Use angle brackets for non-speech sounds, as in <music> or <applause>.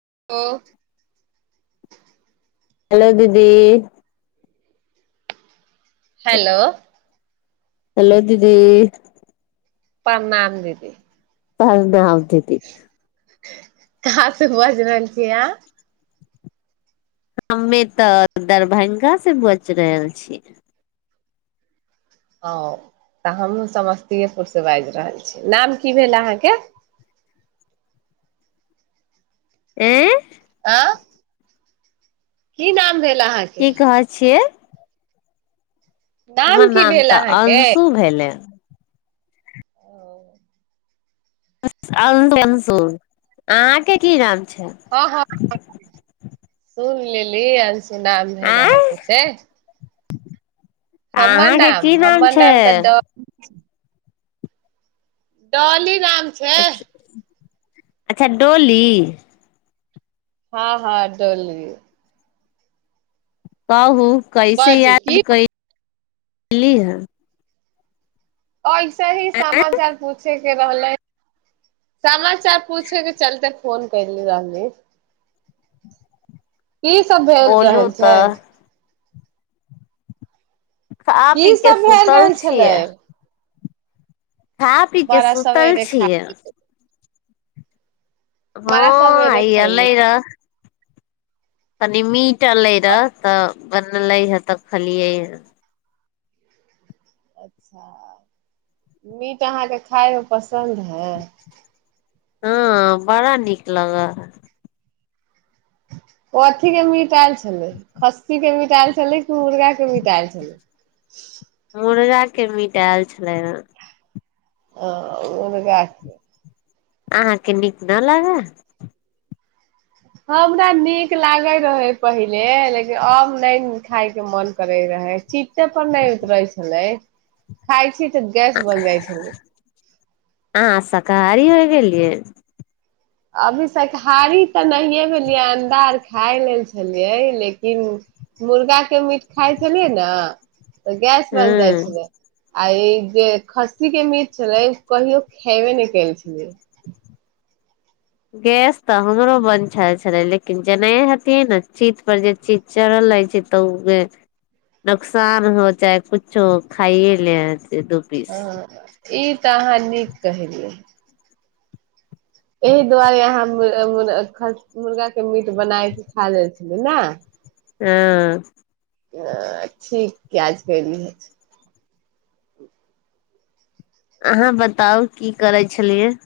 ह हल दीदी हेलो हेलो दीदी पनाम देीदी प नहि आत त कहसँ बज रहलन छी य हमे तऽ दरभंगासँ बचि रहल छीियै ह तऽ हमहूँ समस्तीएपुरसँ बाजि रहल छी नाम की भेल अहाँके आँ आँ की नाम भेल अहाँके की कहै छियै हमर की नाम भेल तऽ अहाँके अंशु भेलनि आहा के कि नाम छै हँ हँ सु <unintelligible> नाम भेल आँय अहाँके से <unintelligible> हमर अहाँके नाम की हमर छै नाम तऽ डॉलि नाम छै अच्छा डोली हँ हँ डोल कहाहू कैसे बाजू की याद कै बी है ऐसे ही समाचार पूछे भल ह सम चार पूछेके चलतै फोन कल रहलालने की सब भेल बोलू रहल छै तऽ खा की पी के सब भेल सुतल रहल छलै छियै खा पी के बड़ा सुतल सवेरे छियै खाय ह बड़ा सवेरे अइ एल खैली ई रह कनी मीट अलै रहए तऽ बनलै हे तऽ खलियै हे अच्छा मीट अहाँके खाायमे पसन्द है हँ बड़ा नीकलग ओ अथी के मिटायल छलै खस्सी के मिटायल छलै कि मुर्गा के मिटायल छलै मुर्गा के मिटा आल छलै हे ह ओरके अहाँके नीक न लागय हमरा नीक लागे रहै पहिले लेकिन आब नहि खाायके मन करैत रहै चिते पर नहि उतरे छलै खााय छी गैस बन जाइ छै तारी होइ गेलियै अभी शाकारी तऽ नहिए भेलियै अण्डा अर खाए लेल छलियै लेकिन मुर्गाके मीट खाइत छलियै ने तऽ गैस ह बन्द जाइ छै ने आइ जे खस्सी के मीच छलै कहियो खेबे नहि केल छलै गैस तऽ हमरो बन्द छल छलै लेकिन जेनाह हथिियै ने चीत पर जे चीज चढ़ल रहै छै तऽ ओ नोकसान हो चाहे किछो खाइए ले दू पीस हँ ई तऽ अहाँ नीक कहेलियै एहि दुआरे अहाँ मुर्गाके मीट बनायके खा जाइ छलै ने आ अ ी क्याज करली ह अहाँ बताउ की करै छलियै